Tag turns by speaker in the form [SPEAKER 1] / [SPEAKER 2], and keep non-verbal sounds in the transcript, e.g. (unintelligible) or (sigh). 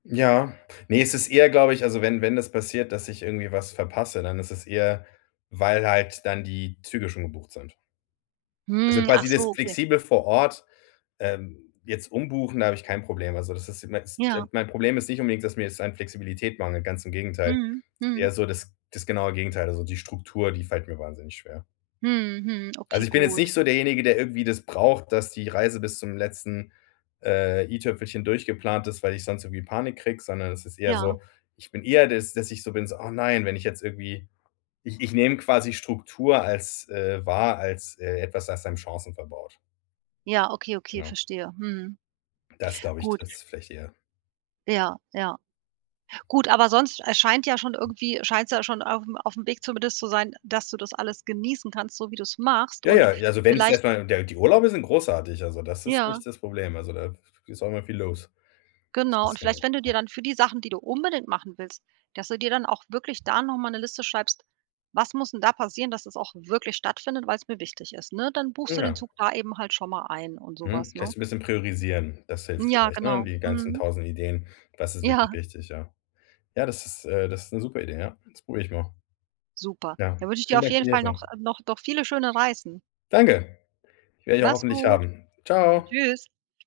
[SPEAKER 1] Ja. Ne, es ist eher, glaube ich also, wenn wenn das passiert, dass ich irgendwie was verpasse, dann ist es eher, weil halt dann die Züge schon gebucht sind. Also
[SPEAKER 2] Hm,
[SPEAKER 1] quasi
[SPEAKER 2] achso,
[SPEAKER 1] das
[SPEAKER 2] okay.
[SPEAKER 1] flexibel vor Ort, ähm, jetzt umbuchen, da habe ich kein Problem. Also, das ist
[SPEAKER 2] Ja.
[SPEAKER 1] (unintelligible) mein Problem ist nicht unbedingt, dass mir es an Flexibilität mangelt, ganz im Gegenteil.
[SPEAKER 2] Mhm,
[SPEAKER 1] Eher
[SPEAKER 2] mhm.
[SPEAKER 1] so das das genaue Gegenteil. Also, die Struktur, die fällt mir wahnsinnig schwer.
[SPEAKER 2] Mhm, mhm.
[SPEAKER 1] Also,
[SPEAKER 2] Okay,
[SPEAKER 1] ich bin jetzt
[SPEAKER 2] gut.
[SPEAKER 1] nicht so derjenige, der irgendwie das braucht, dass die Reise bis zum letzten, äh, i-Tüpfelchen durchgeplant ist, weil ich sonst irgendwie Panik kriege, sondern das ist eher
[SPEAKER 2] Ja.
[SPEAKER 1] so, ich bin eher dass dass ich so bin so: „Oh nein.“ wenn ich jetzt irgendwie ich ich nehme quasi Struktur als, äh, wahr als, äh, etwas das einem Chancen verbaut.
[SPEAKER 2] Ja, okay, okay,
[SPEAKER 1] Genau.
[SPEAKER 2] verstehe. Mhm.
[SPEAKER 1] Das glaube ich,
[SPEAKER 2] Gut.
[SPEAKER 1] trifft es vielleicht eher.
[SPEAKER 2] Ja, ja. Gut, aber sonst, äh, scheint ja schon irgendwie scheinst du ja schon auf auf'm Weg zumindest zu sein, dass du das alles genießen kannst, so wie du's machst
[SPEAKER 1] Ja
[SPEAKER 2] und
[SPEAKER 1] ja, ja, also, wenn ich es
[SPEAKER 2] vielleicht
[SPEAKER 1] erst mal ja, die Urlaube sind großartig, also, das ist
[SPEAKER 2] Ja.
[SPEAKER 1] nicht das Problem, also, da ist auch immer viel los.
[SPEAKER 2] Genau
[SPEAKER 1] Ganz
[SPEAKER 2] und vielleicht
[SPEAKER 1] genau.
[SPEAKER 2] wenn du dir dann für die Sachen, die du unbedingt machen willst, dass du dir dann auch wirklich da noch mal 'ne Liste schreibst: „Was muss denn da passieren, dass das auch wirklich stattfindet, weil's mir wichtig ist“, ne? Dann buchst du den
[SPEAKER 1] Ja.
[SPEAKER 2] Zug da eben halt schon mal ein und so
[SPEAKER 1] Mhm.
[SPEAKER 2] was, ne?
[SPEAKER 1] Vielleicht so 'n bisschen priorisieren, das hilft
[SPEAKER 2] Ja,
[SPEAKER 1] vielleicht, ne,
[SPEAKER 2] genau.
[SPEAKER 1] die ganzen
[SPEAKER 2] Mhm.
[SPEAKER 1] 1.000 Ideen. Das ist wirklich
[SPEAKER 2] Ja.
[SPEAKER 1] wichtig, ja. Ja, das ist, äh das ist 'ne super Idee, ja. Das probiere ich mal.
[SPEAKER 2] Super.
[SPEAKER 1] Ja,
[SPEAKER 2] Dann wünsche ich dir
[SPEAKER 1] vielen
[SPEAKER 2] auf
[SPEAKER 1] Dank für
[SPEAKER 2] jeden
[SPEAKER 1] die
[SPEAKER 2] Fall
[SPEAKER 1] Hilfe.
[SPEAKER 2] noch noch noch viele schöne Reisen.
[SPEAKER 1] Danke. Werde ich ja
[SPEAKER 2] Mach's
[SPEAKER 1] hoffentlich
[SPEAKER 2] gut.
[SPEAKER 1] haben. Ciao.
[SPEAKER 2] Tschüss.